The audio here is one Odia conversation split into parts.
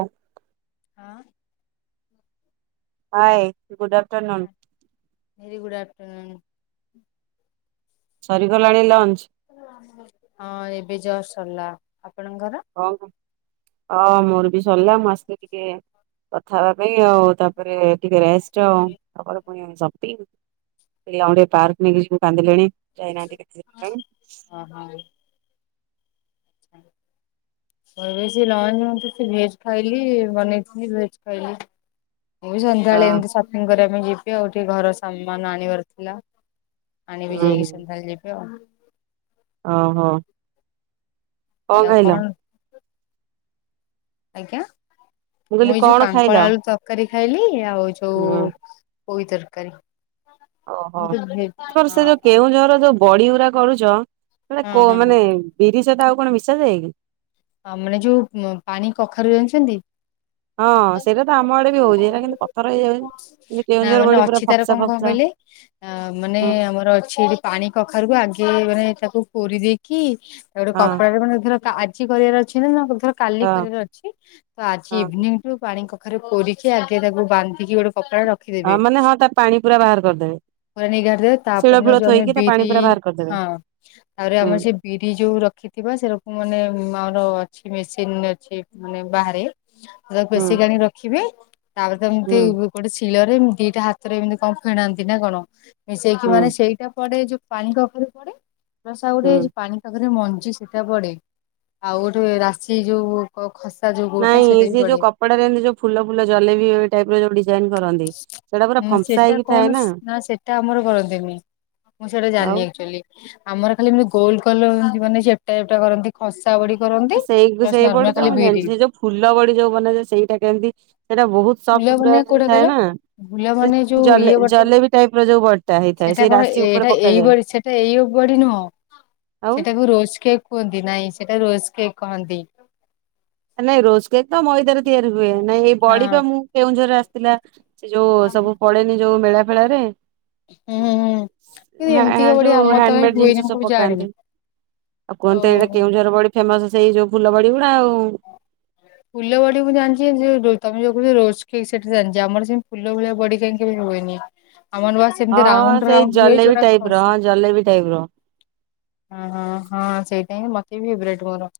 ହଁ। ଆଁ hi, good afternoon. Very good afternoon. ସରିଗଲାଣି ଲଞ୍ଚ? ହଁ ଏବେ ଜଷ୍ଟ ସରିଲା ଆପଣଙ୍କର? ହଁ [unintelligible] ହଁ, ମୋର ବି ସରିଲା, ମୁଁ ଆସିକି ଟିକେ କଥା ହେବା ପାଇଁ, ଆଉ ତାପରେ ଟିକେରେଷ୍ଟ। ଚ ସକାଳୁ ପୁଣି ସତି ପିଲାଙ୍କୁ ଟିକେ ପାର୍କ ନେଇକି ଯିବୁ, କାନ୍ଦିଲେଣି। ଯାଇ ନାହାନ୍ତି ଟିକେ ସକାଳୁ। ଓହୋ! [inaudible] କହିବ ଯଦି ରହ ଭେଜ ଖାଇଲି ବନେଇି ଭେଜ ଖାଇଲି। ମୁଁ ବି ସନ୍ଧ୍ୟାବେଳେ ହଁ ଏମତି ସପିଙ୍ଗ କରିବା ପାଇଁ ଯିବି, ଆଉ ଟିକେ ଘର ସାମାନ ଆଣିବାର ଥିଲା। ଆଣିବି ଯାଇକି ହୁଁ ସନ୍ଧ୍ୟାବେଳେ ଯିବି ଆଉ। ଓହୋ। ଏ ଆଉ କଣ? ଆଜ୍ଞା! କହିଲି ମୁଁ ଏଇ ଯୋଉ କଣ ଖାଇଲ? କାଙ୍କଳ ଆଳୁ ତରକାରୀ ଖାଇଲି, ଆଉ ଯୋଉ ହୁଁ। ପୋଇ ତରକାରୀ। ଓହୋ! ମୁଁ ତ ଭେ ତମର ସେ ଯୋଉ କେଉଁଝର ଯୋଉ ବଡିଗୁରା କରୁଚ ସେଟେ ହଁ କୋ ହଁ ମାନେ ବିରି ସହିତ ଆଉ କଣ ମିଶା ଯାଏ କି? ଆ ମାନେ ଯୋଉ ପାଣି କଖାରୁ ଯାଣିଛନ୍ତି? ହଁ ସେଇଟା ତ ଆମ ଆଡେ ବି ହଉଛି ଏଇଟା କିନ୍ତୁ ପଥର ହେଇଯାଉଛି କିନ୍ତୁ ନା କେଉଁଝର ବଡି ମାନେ ପୁରା ଅଛି ତାର ଫପସା କଣ କଣ ଫପସା କହିଲେ ଆ ମାନେ ହଁ ଆମର ଅଛି ଏଠି ପାଣି କଖାରୁକୁ ଆଗେ ମାନେ ତାକୁ କୋରି ଦେଇେଇକି ତା ଗୋଟେ ହଁ କପଡା ମାନେ ଧର ଆଜି ଆଜି କରିବାର ଅଛି ନା ଧର କାଲି ହଁ କରିବାର ଅଛି ତ ଆଜି ହଁ ଇଭିନିଂ ପାଣି କଖାରୁ କୋରିକି ଆଗ ତାକୁ ବାନ୍ଧିକି ଗୋଟେ କପଡା ରେ ର ହଁ ମାନେ ହଁ ତ ପାଣି ପୁରା ବାହାର କରିଦେବେ। ନିଗାଡ଼ ଦେବେତାପ ଶିଳ ଫିଳ ଦିନଯୋଉ ଆମେ ଥୋଇକି ତା ପାଣି ବିରି ପୁରା ବାହାର କରିଦେବେ ହଁ ତାପରେ ହୁଁ ଆମର ସେ ବିରି ଯୋଉ ରଖିଥିବା ସେରକୁ ମାନେ ଆମର ଅଛି ମେସିନ ଅଛି ମାନେ ବାହାରେ ତାକୁ ହୁଁ ବେଶିକ ଆଣିକି ରଖିବେ ତାପରେ ହୁଁ ଏମିତି ଗୋଟେ ଶଳରେ ଦିଟା ହାତରେ ଏମିତି କଣ ଫେଣାନ୍ତି ନା କଣ ମିଶେଇକି ହୁଁ ମାନେ ସେଇଟା ପଡେ ଯୋଉ ପାଣି କଖାରୁ ପଡେ ସଟ୍ଟା ହୁଁ। ଗୋଟେ ପାଣି କମାରୁ ମଞ୍ଜି ସେଟା ପଡେ। ଆଉ ଗୋଟେ ରାଶି ଯୋଉ ଖସା ଯୋଉ କୋଉଟା ନାଇଁ ସେଇଟା ବି ସେ ଯୋଉ ପଡେ। କପଡାରେ ଏମିତି ଯୋଉ ଫୁଲ, ଫଲ ଜଲେବି ଟାଇପ ରୋ ହ ସେଟା କଣ ନା ସେଟା ଆମର କରନ୍ତିନି। ମୁଁ ସେଇଟା ଆଉ ଜାଣିନି ଆଚୁଆଲି ଆମର ଖାଲି ଏମିତି ଗୋଲ କଲ ମାନେ ଚେପଟା ଚେପଟା କରନ୍ତି। ଖସା ବଡି କରନ୍ତି ସେଇ ପ୍ଲସ ସେଇ ବଡି ନର୍ମାଲ ତ ଖାଲି ମୁଁ ବିରି। ଜାଣିଛି ସେ ଯୋଉ ଫୁଲ ବଡି ଯୋଉ ବନାଯାଏନା ସେଇଟା କେମିତି ସେଇଟା ବହୁତ ଫୁଲ ମାନେ ସଫ୍ଟ କୋଉଟା ଥାଏ କହିଲ ନା। ଫୁଲ ମାନେ ଯୋଉ ଜଲେ ଇଏ ବଟା ଜଲେବି ଟାଇପ ର ଯୋଉ ବଡିଟା ହେଇଥାଏ ସେଟା ସେଇ କଣ ରାଶି ଉପରେ ଏଇଟା ଏଇ ପକାଯାଏ ବଡି ସେଟା ଏଇଅ ବଢି ନୁହଁ ଆଉ ସେଟାକୁ ରୋଜକେ କୁହନ୍ତି ନାଇଁ ସେଟା ରୋଜ କେକ୍ କୁହନ୍ତି। ନାଇଁ ରୋଜ୍‌କେ ତ ମଇଦାରେ ତିଆରି ହୁଏ ନାଇଁ ଏଇ ବଡି ହଁ। ବା ମୁଁ କେଉଁ ଜୋରରେ ଆସିଥିଲା। ଯୋଉ ସବୁ ପଡେନି ଯୋଉ ମେଳା ଫେଳାରେ ହୁଁ ହୁଁ। କିନ୍ତୁ ଏମିତିକା ବଡି ଯୋଉ ଆମର ତ କାଇଁ ହ୍ୟାଣ୍ଡମେଡ ହୁଏନି ଜିନିଷ ମୁଁ ସବୁ କେବେ ଜାଣିନି। ପକାନ୍ତି ଆଉ ଓ କୁହନ୍ତି ଏଇଟା କେଉଁଝର ବଡି ଫେମସ ସେଇ ଯୋଉ ଫୁଲ ବଡି ଗୁଡା ଆଉ। ଫୁଲ ବଡି ମୁ ଜାଣିଛି ତମେ ଯୋ କହୁ ରୋଜକ୍ ସେଠା ଜାଣିଛି ଆମର ସେମି ଫୁଲ ଭଳିଆ ବଡି କାାଇଁ କେ ହୁଏନି। ଆମର ବା ସେମିତି ହଁ ରାଉଣ୍ଡ ସେଇ ରାଉଣ୍ଡ ହୁ ଜଲେବି ଯୋଉଟା ଟାଇପ ର ହଁ ଖସେ ଜଲେବି ଟାଇପ ର ହ ହଁ ହଁ ସେଇଟା ହିଁ ମତେ ବି ଫେବାଇଟ୍ ମୋର।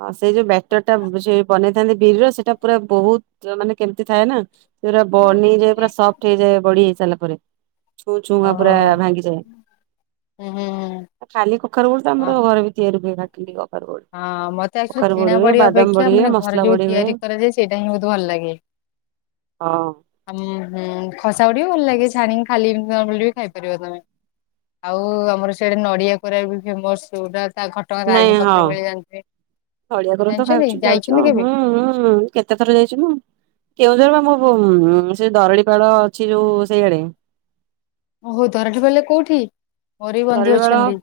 ହଁ ସେଇ ଯୋଉ ବେଟର ଟା ସେ ବନେଇଥାନ୍ତି ବିରି ର ସେଇଟା ପୁରା ବହୁତ ମାନେ କେମିତି ଥାଏ ନା ସେ ପୁରା ବନେଇଯାଏ ପୁରା ସଫ୍ଟ ହେଇଯାଏ ବଢି ହେଇ ସାରିଲା ପରେ ଛୁଁ ଛୁଁ ଓହୋ ପୁରା ଭାଙ୍ଗିଯାଏ। ହୁଁ ହୁଁ ହୁଁ। ଖାଲି କଖରୁ ବୋଡ ତ ହଁ ଆମର ଘରେ ବି ତିଆରିହୁଏ ନା କଖର ବଠ। ହଁ ମତେ ଆକ୍ଚୁଲି କିଣା ବଡି ଅପେକ୍ଷା ହୁଏ ମାନେ ଘରେ ମସଲା ଯୋଉ ବଡି ହୁଏ ତିଆରି କରାଯାଏ ସେଇଟା ହିଁ ବହୁତ ଭଲ ଲାଗେ। ହଁ। ଉଁ ହୁଁ ଖସା ବଡିବି ଭଲ ଲାଗେ ଛାଣିକି ଖାଲି [inaudible] ପଡିଲେ ଖାଇପାରିବ ତମେ। ଆଉ ଆମର ସିଆଡେ ନଡିଆ କୋରା ବି ଫେମସ ଜଉଟା ତା ଘଟଗାଁ ତାରିଣୀ ପାଖରେ ମିଳେ ଜାଣିଥିବେ। ନଡ଼ିଆ କୋରାତ ଜାଣିଛନ୍ତି ଖାଇଚି ଯାଉଛ ଯାଇଛନ୍ତି କେବେ? ହୁଁ ହୁଁ। କେତେ ଥର ଯାଇଚିମୁଁ କେଉଁ ଝର ବା ମୋ ସେ ଦରଡିପାଳ ଅଛି ଯୋଉ ସେଇଆଡେ ଓହୋ ଦରଡ଼ି ପାଳରେ କୋଉଠି ମୋର ବି ବନ୍ଧୁ ଦରଡିପାଳ ଅଛନ୍ତି।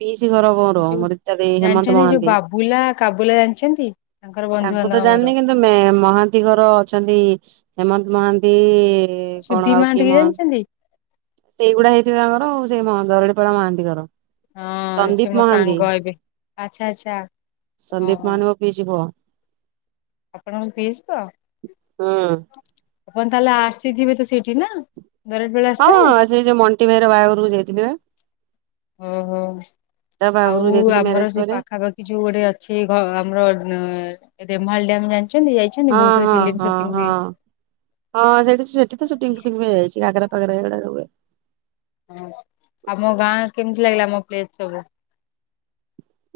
ପିଇସି ଘର ମୋର ଯୋଉ ମୋର ରୀତା ଦେଇ ହେମନ୍ତ ଜାଣିଛନ୍ତି ଯୋଉ ମହାନ୍ତି ବାବୁଲା କାବୁଲା ଜାଣିଛନ୍ତି? ତାଙ୍କର ତାଙ୍କୁ ତ ବନ୍ଧୁବାନ୍ଧବ ଜାଣିନି ଆମର। କିନ୍ତୁ ମହାନ୍ତି ଘର ଅଛନ୍ତି ହେମନ୍ତ ମହାନ୍ତି ସୁଧି କଣ ଆଉ ମହାନ୍ତି କି ମ ଜାଣିଛନ୍ତି ସେଇଗୁଡା ହେଇଥିବ ତାଙ୍କର ଆଉ ସେଇ ଦରଡିପାଳ ମହାନ୍ତିଘର। ହଁ ସେ ମୋ ସାଙ୍ଗ ଏବେ ଆଚ୍ଛା ଆଛା ସନ୍ଦୀପ ଓହ। ମହାନ୍ତି ମୋ ପିଇସି ପୁଅ। ଆପଣଙ୍କ ପିଇସି ପୁଅ ହୁଁ ଆପଣ ତାହେଲେ ଆସିଥିବେ ତ ସେଇଠି ନା? ଦରଟି ପାଲ ଆସିଛନ୍ତି ହଁଁ ସେଇ ଯ ଉ ମଣ୍ଟି ଭାଇର ବାହାଘରକୁ ଯାଇଥିଲି ବା। ଓହୋ ତା ବାହାଘରକୁ ଆଉ ଯାଇଥିଲି ଆମର ମ୍ୟାରେଜ ସେ ପରେ ପାଖାପାଖି କି ଯୋଉ ଗୋଟେ ଅଛି ଘ ଆମର ରେମାଳ ଡ୍ୟାମ ଜାଣିଛନ୍ତି ଯାଇ ହଁ ହଁ ହଁ ହଁ ହଁ ସେଠି ସେଠି ତ ସୁଟିଂ ଫୁଟିଂ ହୁଏ ଯାଇଛି ଘାଗରା ପଗରେ ଏ ରେ [inaudible] ହଁ ଆଉ ମୋ ଗାଁ କେମିତି ଲାଗିଲା ଆମ ପ୍ଲେସ ସବୁ?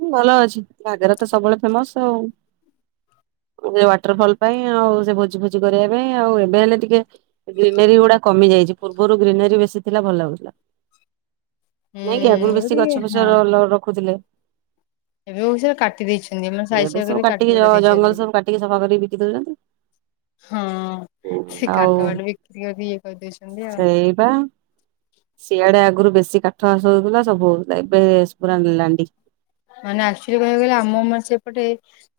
ହୁଁ ଭଲ ଅଛି ଘାଗରା ତ ସବୁବେଳେ ଫେମସ ଆଉ। ସେ ୱାଟର ଫଲ୍ ପାଇଁ ଆଉ ସେ ଭୋଜି ଫୋଜି କରିବା ପାଇଁ ଆଉ ଏବେ ହେଲେ ଟିକେ ଗ୍ରୀିନେରୀ ଗୁଡା କମି ଯାଇଛି ପୂର୍ବରୁ ଗ୍ରୀିନେରୀ ବେଶୀ ଥିଲା ଭଲ ଲାଗୁଥିଲା। ହୁଁ ନାଇଁ କିି ଆଗରୁ ବେଶୀ ଏମିତି ଗଛ ଫଛ ହଁ। ରଖୁଥିଲେ। ଏବେକୁ ସେରା କାଟି ଦେଇଛନ୍ତି ମ ସାଇଜ ଏବେ ସୁଜା ସବୁ କରି କାଟିକି କାଟି ଜ କୁଟା ଜଙ୍ଗଲ ଦେଇଛନ୍ତି। ସବୁ କାଟିକି ସଫା କରିକି ବିକି ଦଉଛନ୍ତି ହଁ ସେ କାଠ ଫାଟ ବିକ୍ରି କରିିକି ଇଏ କରିଦେଇଉଛନ୍ତି ଆଉ। ହେଇପା। ସିଆଡେ ଆଗରୁ ବେଶୀ କାଠାବାସ ହଉଥିଲା ସବୁ ହଉଥିଲା ଏବେ ପୁରା ନିଲାଣ୍ଡି। ମାନେ ଆକ୍ଚୁଆଲି କହିବାକୁ ଗଲେ ଆମ ମାନେ ସେପଟେ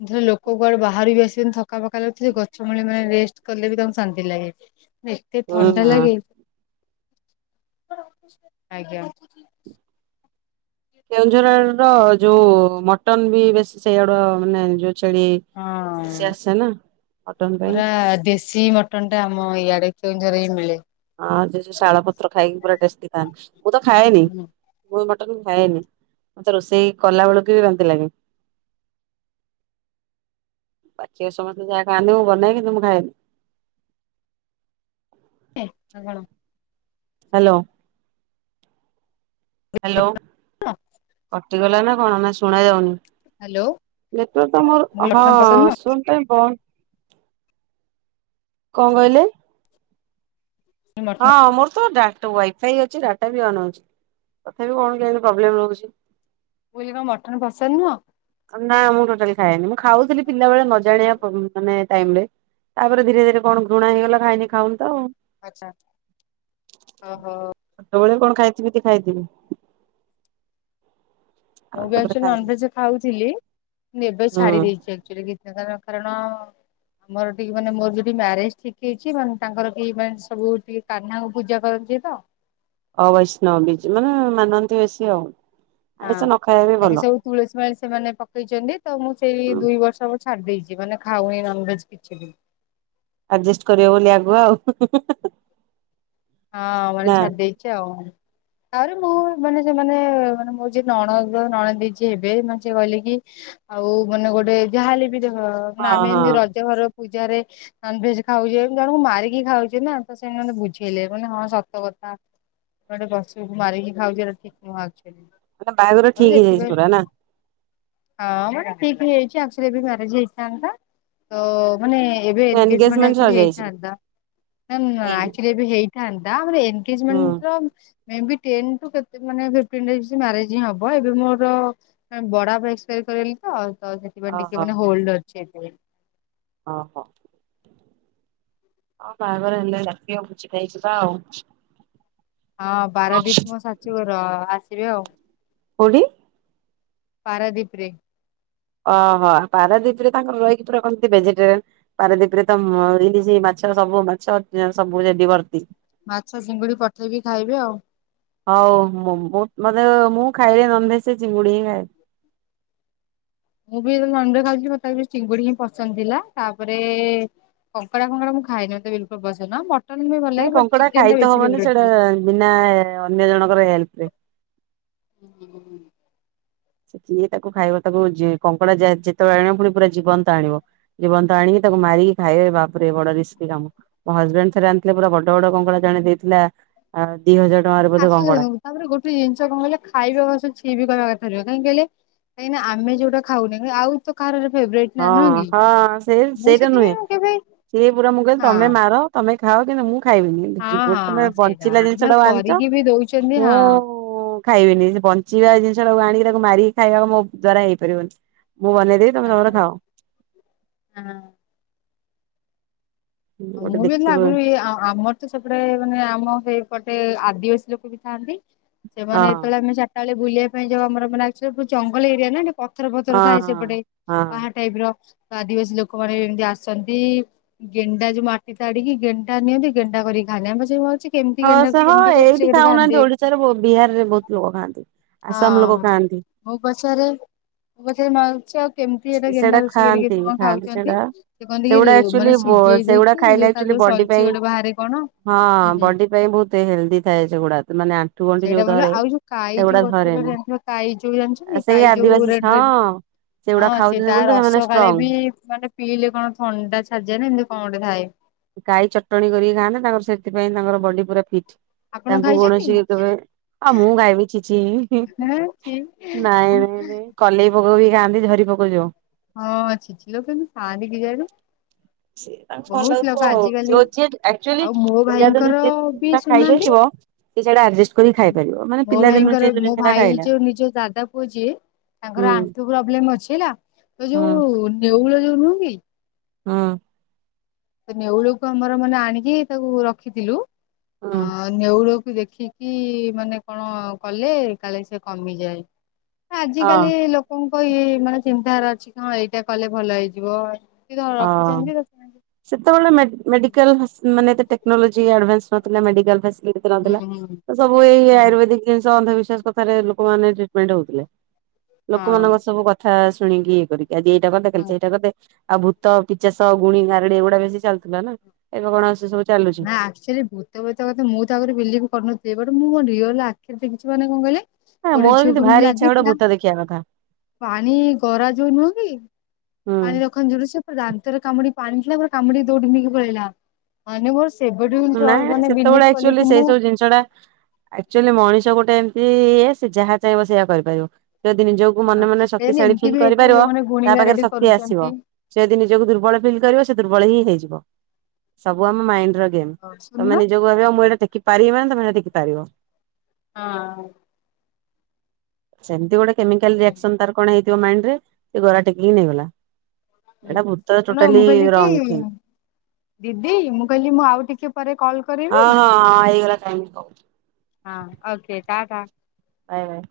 ଧର ଲୋକ କୁଆଡେ ବାହାରୁ ବି ଆସିଛନ୍ତି ଥକା ଫକା ଲାଗୁଥିଲେ ଗଛ ମୂଳେ ମାନେ ରେଷ୍ଟ କଲେ ବି ତାଙ୍କୁ ଶାନ୍ତି ଲାଗେ। ମାନେ ଏତେ ହୁଁ ଥଣ୍ଡା ହଁ ଲାଗେ ଆଜ୍ଞା। କେଉଁଝର ଆଡ଼ର ଜଉ ମଟନ ବି ବେଶୀ ସେଇଆଡ ମାନେ ଯୋଉ ଛେଳି ସେ ହଁ। ଆସେ ନା ମଟନ ପାଇଁ। ପୁରା ଦେଶୀ ମଟନ୍ ଟା ଆମ ଇଆଡେ କେଉଁଝର ହିଁ ମିଳେ। ହଁ ଯ ଯୋଉ ଶାଳ ପତ୍ର ଖାଇକି ପୁରା ଟେଷ୍ଟି ଥାନ୍ତି ମୁଁ ତ ଖାଏନି। ମୁଁ ଏ ମଟନ ଖାଏନି ମତେ ରୋଷେଇ କଲା ବେଳକୁ ବି ବାନ୍ତି ଲାଗେ। ବାକି ଆଉ ସମସ୍ତେ ଯାହାଖାଆନ୍ତି ମୁଁ ବନାଏ କିନ୍ତୁ ମୁଁ ଖାଏନି। ଆ କଣ। ହ୍ୟାଲୋ। ହ୍ୟାଲୋ କଟିଗଲା ନା କଣ ନା ଶୁଣା ଯାଉନି? ହ୍ୟାଲୋ ନେଟୱାର୍କ ତ ମୁଁ ମୋର କହିଲି ମଟନ ପସନ୍ଦ ହଁ ଶୁ [inaudible] କଣ କହିଲେ? ନୁହଁ ମଟନ ହଁ ମୋର ତ ଡାଟ ୱାଇଫାଇ ଅଛି ଡାଟା ବି ଅନ୍ ଅଛି ତଥାପି କଣ କେମତି ପ୍ରୋବ୍ଲେମ ରହୁଛି? ବୁଇଲି କଣ ମଟନ ପସନ୍ଦ ନୁହଁ? ନା ମୁଁ ଟୋଟାଲି ଖାଏନି ମୁଁ ଖାଉଥିଲି ପିଲାବେଳେ ନ ଜାଣିବା ପ ପ ମାନେ ଟାଇମ୍ରେ ତାପରେ ଧୀରେ ଧୀରେ କଣ ଘୃଣା ହେଇଗଲା ଖାଇନି ଖାଉନ ତ ଆଉ। ଆଛା, ଓ ହୋ। ସବବେଳେ କଣ ଖାଇଥିବି କି ଖାଇଥିବି। ମୁଁ ଆଉ ବି ତାପରେ ଆକ୍ଚୂଆଲି ଖାଇନି ନନଭେଜ ଖାଉଥିଲି ଏବେ ହୁଁ ଛାଡି ଦେଇଛି ଆକ୍ଚୁଲି କାରଣ ଆମର ଟିକେ ମାନେ ମୋର ଯଦି ମ୍ୟାରେଜ ଠିକ ହେଇଛି ମାନେ ତାଙ୍କର କି ମାନେ ସବୁ ଟିକେ କାହ୍ନା କୁ ପୂଜା କରନ୍ତି ତ। ଅ ବୈଷ୍ଣବ ବିଜ ମାନେ ମାନନ୍ତି ବେଶୀ ଆଉ। ହଁ ଆଇଁଷ ନ ଖାଇବା ବି କାହିଁକି ଭଲ ସବୁ ତୁଳସୀ ମାଳି ସେମାନେ ପକେଇଛନ୍ତି ତ ମୁଁ ସେଇ ହୁଁ ଦୁଇ ବର୍ଷ ସବୁ ଛାଡି ଦେଇଛି ମାନେ ଖାଉନେଇ ନନଭେଜ କିଛି ବି। ଆଡ଼ଜଷ୍ଟ କରିବ ବୋଲି ଆଗୁଆ ଆଉ। [unintelligible] ହଁ ମାନେ ନା ଛାଡି ଦେଇଚି ଆଉ। ଆଉରେ ମୁଁ ମାନେ ସେମାନେ ମାନେ ମୋ ଯିଏ ନଣଦ ନଣଦେଇ ଯିଏ ହେବେ, ମାନେ ସେ କହିଲେ କି ଆଉ ମାନେ ଗୋଟେ ଯାହାହେଲେ ବି ଦେଖ ହଁ ଆମେ ହଁ ଏମିତି ରଜ ଘର ପୂଜାରେ ନନଭେଜ ଖାଉଛେ ଜଣଙ୍କୁ ମାରିକି ଖାଉଚେ ନା ତ ସେ ମାନେ ବୁଝ ଇଲେ ମାନେ ହଁ ସତ କଥା ଗୋଟେ ପଶୁକୁ ମାରିକି ଖାଉଚେ ଏଇଟା ଠିକ ନୁହ ଆକଚୁଆଲି। ମାନେ ବାହାଘର ଠିକ ହେଇଯାଇଛି ପୁରା ନା। ହଁ ମାନ ଠିକ ହେଇଯାଇଛି ଆକ୍ଚୁଲି ବି ମ୍ୟାରେଜ ହେଇ ଥାନ୍ତା ତ ମାନେ ଏବେ ଏନଙ୍ଗେଜ୍ ମେଣ୍ଟ ଏନଗେଜମେଣ୍ଟ ଆକ୍ଚୁଲି ସରିଯାଇଛି ହେଇଥାନ୍ତା, ଦେନ୍ ଆ ହେଇନି ବି ହେଇଥାନ୍ତା ଆମ ହୁଁ ଏନଗେଜମେଣ୍ଟ ର ମେ ବି ଟେନ ଠୁ ଫିଫ୍ଟିନ ଡେଜ୍ ମ୍ୟାରେଜ୍ ହିଁ ହବ, ଏବେ ମୋର ବଡାପା ଏକ୍ସପାରି କରି ଗଲେ ତ ସେଥିପାଇଁ ଓହୋ ଟିକେ ମାନେ ହୋଲଡ ଅଛି, ଏଇଥିପାଇଁ। ଓ ହୋ। ହଁ ବାହାଘର ହେଲେ ଡାକିବ ଭୋଜି ଖାଇ ଯିବା ଆଉ। ହଁ ବାରାଦିପ ମୋ ଶାଶୁ ଘର ଆସିବେ ଆଉ। କୋଉଠି? ପାରାଦ୍ଵିପରେ। ଓହୋ ପାରାଦ୍ୱୀପୀରେ ତାଙ୍କର ରହିକି ପୁରା କେମିତି ଭେଜିଟେରିଆନ୍। ପାରଦ୍ୱୀପରେ ତ ଇଲିଶି ମାଛ ସବୁ ମାଛ ସବୁ ସେଠି ଭର୍ତ୍ତି। ମାଛ ଚିଙ୍ଗୁଡ଼ି ପଠେଇବି ଖାଇବେ ଆଉ। ହଉ, ମୁଁ ମୋତେ ମୁଁ ଖାଇଲେ ନନ୍ଭେଜ ସେ ଚିଙ୍ଗୁଡ଼ି ହିଁ ଖାଏ। ମୁଁ ବି ଲଣ୍ଡୁରେ ଖାଉଥିଲି ମତ ତା ଚିଙ୍ଗୁଡି ହିଁ ପସନ୍ଦ ଥିଲା ତାପରେ କଙ୍କଡା ଫଙ୍କଡା ମୁଁ ଖାଏନି ମତେ ବିଲକୁଲ ପସନ୍ଦ ନୁହ, ମଟନ୍ ବି ଭଲ ନାଇଁ ଲାଗେ ବଟ କଙ୍କଡା ଖାଇ ଚିକେନ୍ ଟା ତ ବେଶି ହବନି ସେଇଟା ଫେବ୍ରାଇଟ। ବିନା ଅନ୍ୟ ଜଣଙ୍କର ହେଲ୍ପ ରେ। [unintelligible] ସେ କିଏ ତାକୁ ଖାଇବ ତାକୁ କଙ୍କଡ଼ା ଯେତେବେଳେ ଆଣିବ ପୁଣି ପୁରା ଜୀବନ୍ତ ଆଣିବ। ଜୀବନ୍ତ ଆଣିକି ତାକୁ ମାରିକି ଖାଇବେ ବାପରେ ବଡ ରିସ୍କି କାମ। ମୋ ହଜବେଣ୍ଡ ଥରେ ଆଣିଥିଲେ ପୁରା ବଡ ବଡ କଙ୍କଡା ଜଣେ ଦେଇଥିଲା ଦି ହଜାର ଟଙ୍କାରେ ବୋଧେ ଆସୁ କଙ୍କଡା। ତାପରେ ଗୋଟେ ଜିନିଷ କଣ କହଲେ ଖାଇବା [unintelligible] ଛି ବି କହିବା କଥା ନୁହେଁ କହିଁକି କିହିଲେ? କାଇଁକିନା ଆମେ ଯଉଟା ଖାଉନେ ଆଉ ତ କାହାର ଗୋଟେ ଫେବ୍ରାଇଟ। ହଁ ହଁ ସେ ସେଇଟା ନୁହେଁ ମୁଁ କେବେ ସିଏ ପୁରା ମୁଁ କହିଲି ହଁ ତମେ ମାର ତମେ ଖାଅ କିନ୍ତୁ ମୁଁ ଖାଇବିନି କିନ୍ତ ଯ ହଁ ଗୋଟେ ତମେ ହଁ ସେଇଟା ବଞ୍ଚିଲା ଜିନିଷ ଯାହା ଟାକୁ ଆଣିଛ କରିକି ବି ଦଉଛନ୍ତି ମୁଁ ହଁ ମୁଁ ଖାଇବିନି ସେ ବଞ୍ଚିବା ଜିନିଷ ଟାକୁ ଆଣିକି ତାକୁ ମାରିକି ଖାଇବାକୁ ମୋ ଦ୍ଵାରା ହେଇପାରିବନି। ମୁଁ ବନେଇ ଦେବି। ଆଛା ଆଚ୍ଛା, ହଁ। ଆ ଗୋଟେ ମୁଁ ବି ଦେଖିବ ଲାଗୁ ଇ ଆ ଆମ ସେପଟେ ମାନେ ଆମ ହେଇପଟେ ଆଦିବାସୀ ଲୋକ ବି ଥାନ୍ତି ସେମାନେ ହଁ ଏତଳେ ଆମେ ଚା ତାଳେ ବୁଲିବା ପାଇଁ ଯାଉ ଆମର ମାନେ ଆକ୍ଚୁଲି ବୋହୁତ୍ ଜଙ୍ଗଲ ଏରିଆ ନା ଡେ ପ ଥର ପଥର ହଁ ଥାଏ ହଁ। ସେପଟେ ହଁ ପାହା ଟାଇପ୍ ର। ତ ଆଦିବାସୀ ଲୋକମାନେ ବି ଏମିତି ଆସନ୍ତି। ଗେଁ ଡା ଯୋଉ ମାଟି ତାଡି଼କି ଗେଣ୍ଡା ନିଅନ୍ତି ଗେଣ୍ଡା କରି ଖାଆନ୍ତି ଆମ ସେଇ ମୁଁ ଭାଉଚି କେମିତି ହଁ ଗେଣ୍ଡାକୁ ସେ ହଁ କେମିତି ରୋଷେଇ ଏଇଠି ଖାଉନାହାନ୍ତି ଓଡ଼ିଶାରେ ବହୁ ବିହାରରେ ବହୁତ ଲୋକ ଖାଆନ୍ତି ଆସାମ ଲୋକ ହଁ। ଖାଆନ୍ତି। ମୁଁ ପଚାରେ ମୁଁ ପଚାରେ ମାଉସୀ ଆଉ କେମତି ହେଟା ସେଟା ଗେଣ୍ଡା ରୋଷେଇ କରିକି ଖାଆନ୍ତି କଁ ଖାଆନ୍ତି ଖାଉଚନ୍ତି ସେଟା ସେ କହନ୍ତି କି ସେଗୁଡା ରେ ଆକ୍ଚୁଆଲି ମାନେ ସି ସେଗୁଡା ଦେଇକି ଖାଇଲେ ଯୋଉ ତାର ଆକ୍ଚୁଆଲି ଯୋଉ ବଡି ସରଚି ଗୋଟେ ବାହାରେ କଣ ଇପାଇଁ ବହୁତ ହେଲଦି ସେ ଗୁଡ଼ା ତୁ ମାନେ ଆ ସେଇଟା ଭଲ ଆଉ ଯୋଉ କାଈ ଯୋଉ ଗଛରେ ଚଢ଼େ ଜାଣିଥିବ କାଈ ଯୋଉ ଜାଣିଛନ୍ତି ସେଇ କାଈ ଯୋଉ ଆଦିବାସୀ ରେଡ଼୍ ହଁ ରେଡ଼୍? ସେଗୁଡା ହଁ ସେ ଖାଉଛନ୍ତି ତା ବୋଲି ତ ସେମାନେ ରସ କାଳେ ଷ୍ଟ୍ରଙ୍ଗ ବି ମାନେ ପିଇଲେ କଣ ଥଣ୍ଡା ଛାଡ଼ି ଯାଏନା ଏମିତି କଣ ଗୋଟେ ଥାଏ। କାଈ ଚଟଣୀ କରିକି ଖାଆନା ତାଙ୍କର ସେଥିପାଇଁ ତାଙ୍କର ବଡ଼ି ପୁରା ଫିଟ୍ ଆପଣ ତାଙ୍କୁ ଖାଇଛନ୍ତି? କୌଣସି କେବେ ଆ ମୁଁ ଖାଇବି ଛି ଛି ହଁ ଛି ନାଇଁ ନାଇଁ ନାଇଁ। କଲେଇ ପୋକ ବି ଖାଆନ୍ତି ଝରି ପୋକ ଯଉ। ହଁ ଛି ଛି ଲୋ କେମିତି ଖାଆନ୍ତି କେଜାଣି? ସେ ତାଙ୍କୁ ଭଲ ବହୁତ ଲାଗୁଥିବ ଲୋକ ଆଉ ଆଜିକାଲି ଯୋଉ ଯିଏ ଆକ୍ଚୁଆଲି ଆଉ ମୋ ପିଲାଦିନୁ ଭାଇଙ୍କର ଯିଏ ଯୋଉ ବି ଜିନିଷ ଟା ସୁୁନାହାନ୍ତି ଖାଇଯାଇଥିବ ସେ ସେଇଟା ଆଡଜଷ୍ଟ କରିକି ଖାଇପାରିବ ମାନେ ମୋ ପିଲାଦିନରୁ ଭାଇଙ୍କର ଯିଏ ଯୋଉ ମୋ ଜିନିଷଟା ଭାଇ ଖାଇଲା ଯୋଉ ନିଜ ଦାଦା ପୁଅ ଯିଏ ହୁଁ ତାଙ୍କର ଆଣ୍ଠୁ ପ୍ରବ୍ଲେମ୍ ଅଛି ହେଲା ତ ହୁଁ ଯୋଉ ନେଉଳ ଯୋଉ ନୁହଁ କି? ହଁ। ତ ନେଉଳକୁ ଆମର ମାନେ ଆଣିକି ତାକୁ ରଖିଥିଲୁ ହୁଁ ଅଁ ନେଉଳକୁ ଦେଖିକି ମାନେ କଣ କଲେ କାଳେ ସେ କମିଯାଏ। ଏ ହଁ ଆଜିକାଲି ଲୋକଙ୍କ ଇଏ ମାନେ ଚିନ୍ତା ଧାରା ଅଛି କି ହଁ ଏଇଟା କଲେ ଭଲ ହେଇଯିବ। ର ର ରଖିଚନ୍ତି ଦଶ ମିଣ୍ଟି ସେତବେଳେ ମେ ମେଡିକାଲ ହାସ୍ ମାନେ ଏତେ ଟେକ୍ନୋଲୋଜି ଆଡଭାନ୍ସ ନଥିଲା ମେଡିକାଲ୍ ଫାସ୍ ବି ଏତେ ହୁଁ ନଥିଲା। ହୁଁ ତ ସବୁ ଏଇ ହୁଁ ଆୟୁର୍ବେଦିକ ଜିନିଷ ଅନ୍ଧବିଶ୍ୱାସ କଥାରେ ଲୋକମାନେ ଟ୍ରିଟମେଣ୍ଟ ହଉଥୁଲେ। ଲୋକମାନଙ୍କ ହଁ ସବୁ କଥା ଶୁଣିକି ଇଏ କରିକି। ଆଜି ଏଇଟା କରିଦେ କାଲି ହଁ ସେଇଟା କରିଦେ। ଆଉ ଭୂତ ପିଚାସ ଗୁଣି ଗାରେଡି଼ ଏଗୁଡ଼ା ବେଶୀ ଚାଲୁଥୁଲା ନା ଏବେ କଣ ଆଉ ସେ ସବୁ ଚାଲୁଚି? ନାଁ ଆକ୍ଚୁଆ ଭୂତ ବେତ କଥା ମୁଁ ତ ଆଗୁରୁ ବିଲିଭ କରୁନଥିଲି। ବଟ୍ ମୁଁ ମୋ ରିଅଲ୍ ଆଖିରେ ଦେଖିଚି। ମାନେ କଁ କହିଲେ ଗୋଟେ ମୋର କିନ୍ତୁ ଝିଅକୁ ଏମିତି ଭାରି ଇଚ୍ଛା ଗୋଟେ ଲାଗିଥିଲା। ଭୂତ ଦେଖିବା କଥା ପାଣି ଗରା ଯୋଉ ନୁହେଁ କି? ହୁଁ। ପାଣି ରଖନ୍ତି ଯୋଉଟା ସେ ପୁରା ଦାନ୍ତରେ କାମୁଡ଼ି ପାଣି ଥିଲା ପୁରା କାମୁଡ଼ି ଦୌଡି଼ ନେଇକି ପଳେଇଲା। ମାନେ ମୋର ସେବେଠୁ ଟ୍ରଷ୍ଟ ନାଇଁ ମାନେ ବିଲିଭ୍ ସେତବେଳେ କଲି ଆକ୍ଚୁଆଲି କି ସେଇ ମୁଁ ଯୋଉ ଜିନିଷଟା ଆକ୍ଚୁଆଲି ମଣିଷ ଗୋଟେ ଏମତି ଇଏ ସେ ଯାହା ଚାହିଁବ ସେଇଆ କରିପାରିବ। ଯଦି ନିଜଉ କୁ ମନେ ମନେ ଦେନ୍ ଶକ୍ତିଶାଳୀ ଏମିତି ଫିଲ୍ ବି ହେଇଥାଏ କରିପାରିବ ଯୋଉମାନେ ତା ପାଖରେ ଗୁଣିଗାରେଡି ଶକ୍ତି ଆସିବ। କରୁଛନ୍ତି ସେ ଯଦି ନିଜକୁ ଦୁର୍ବଳ ଫିଲ୍ କରିବ। ସେ ଦୁର୍ବଳ ହିଁ ହେଇଯିବ। ସବୁ ଆମ ମାଇଣ୍ଡ ର ଗେମ୍ ଶୁଣୁନ ତମେ ନିଜକୁ ଭାବିବ ମୁଁ ଏଟା ଟେକି ପାରିବି। ମାନେ ତମେ ହଟା ଟେକିପାରିବ। ହଁ। ସେମିତି ଗୋଟେ କେମିକାଲ୍ ରିଆକ୍ସନ୍ ତାର କଣ ହେଇ ଥିବ ମାଇଣ୍ଡ୍ ରେ ଏ ଗରା ଟେକିକି ନେଇଗଲା। ହଁ ଏଟା ଭୂତ ଶୁଣ ମୁଁ ଟୋଟାଲି କହିଲି କି ରଙ୍ଗ ଥିଙ୍ଗ୍। ଦିଦି ମୁଁ କହିଲି ମୁଁ ଆଉ ଟିକେ ପରେ କଲ୍- ହଁ କରିବି। ହଁଁ ହଁ ହେଇଗଲା ଟାଇମ୍ କଉ। ହଁ ଓକେ ଟାଟା ବାଏ ବାଏ।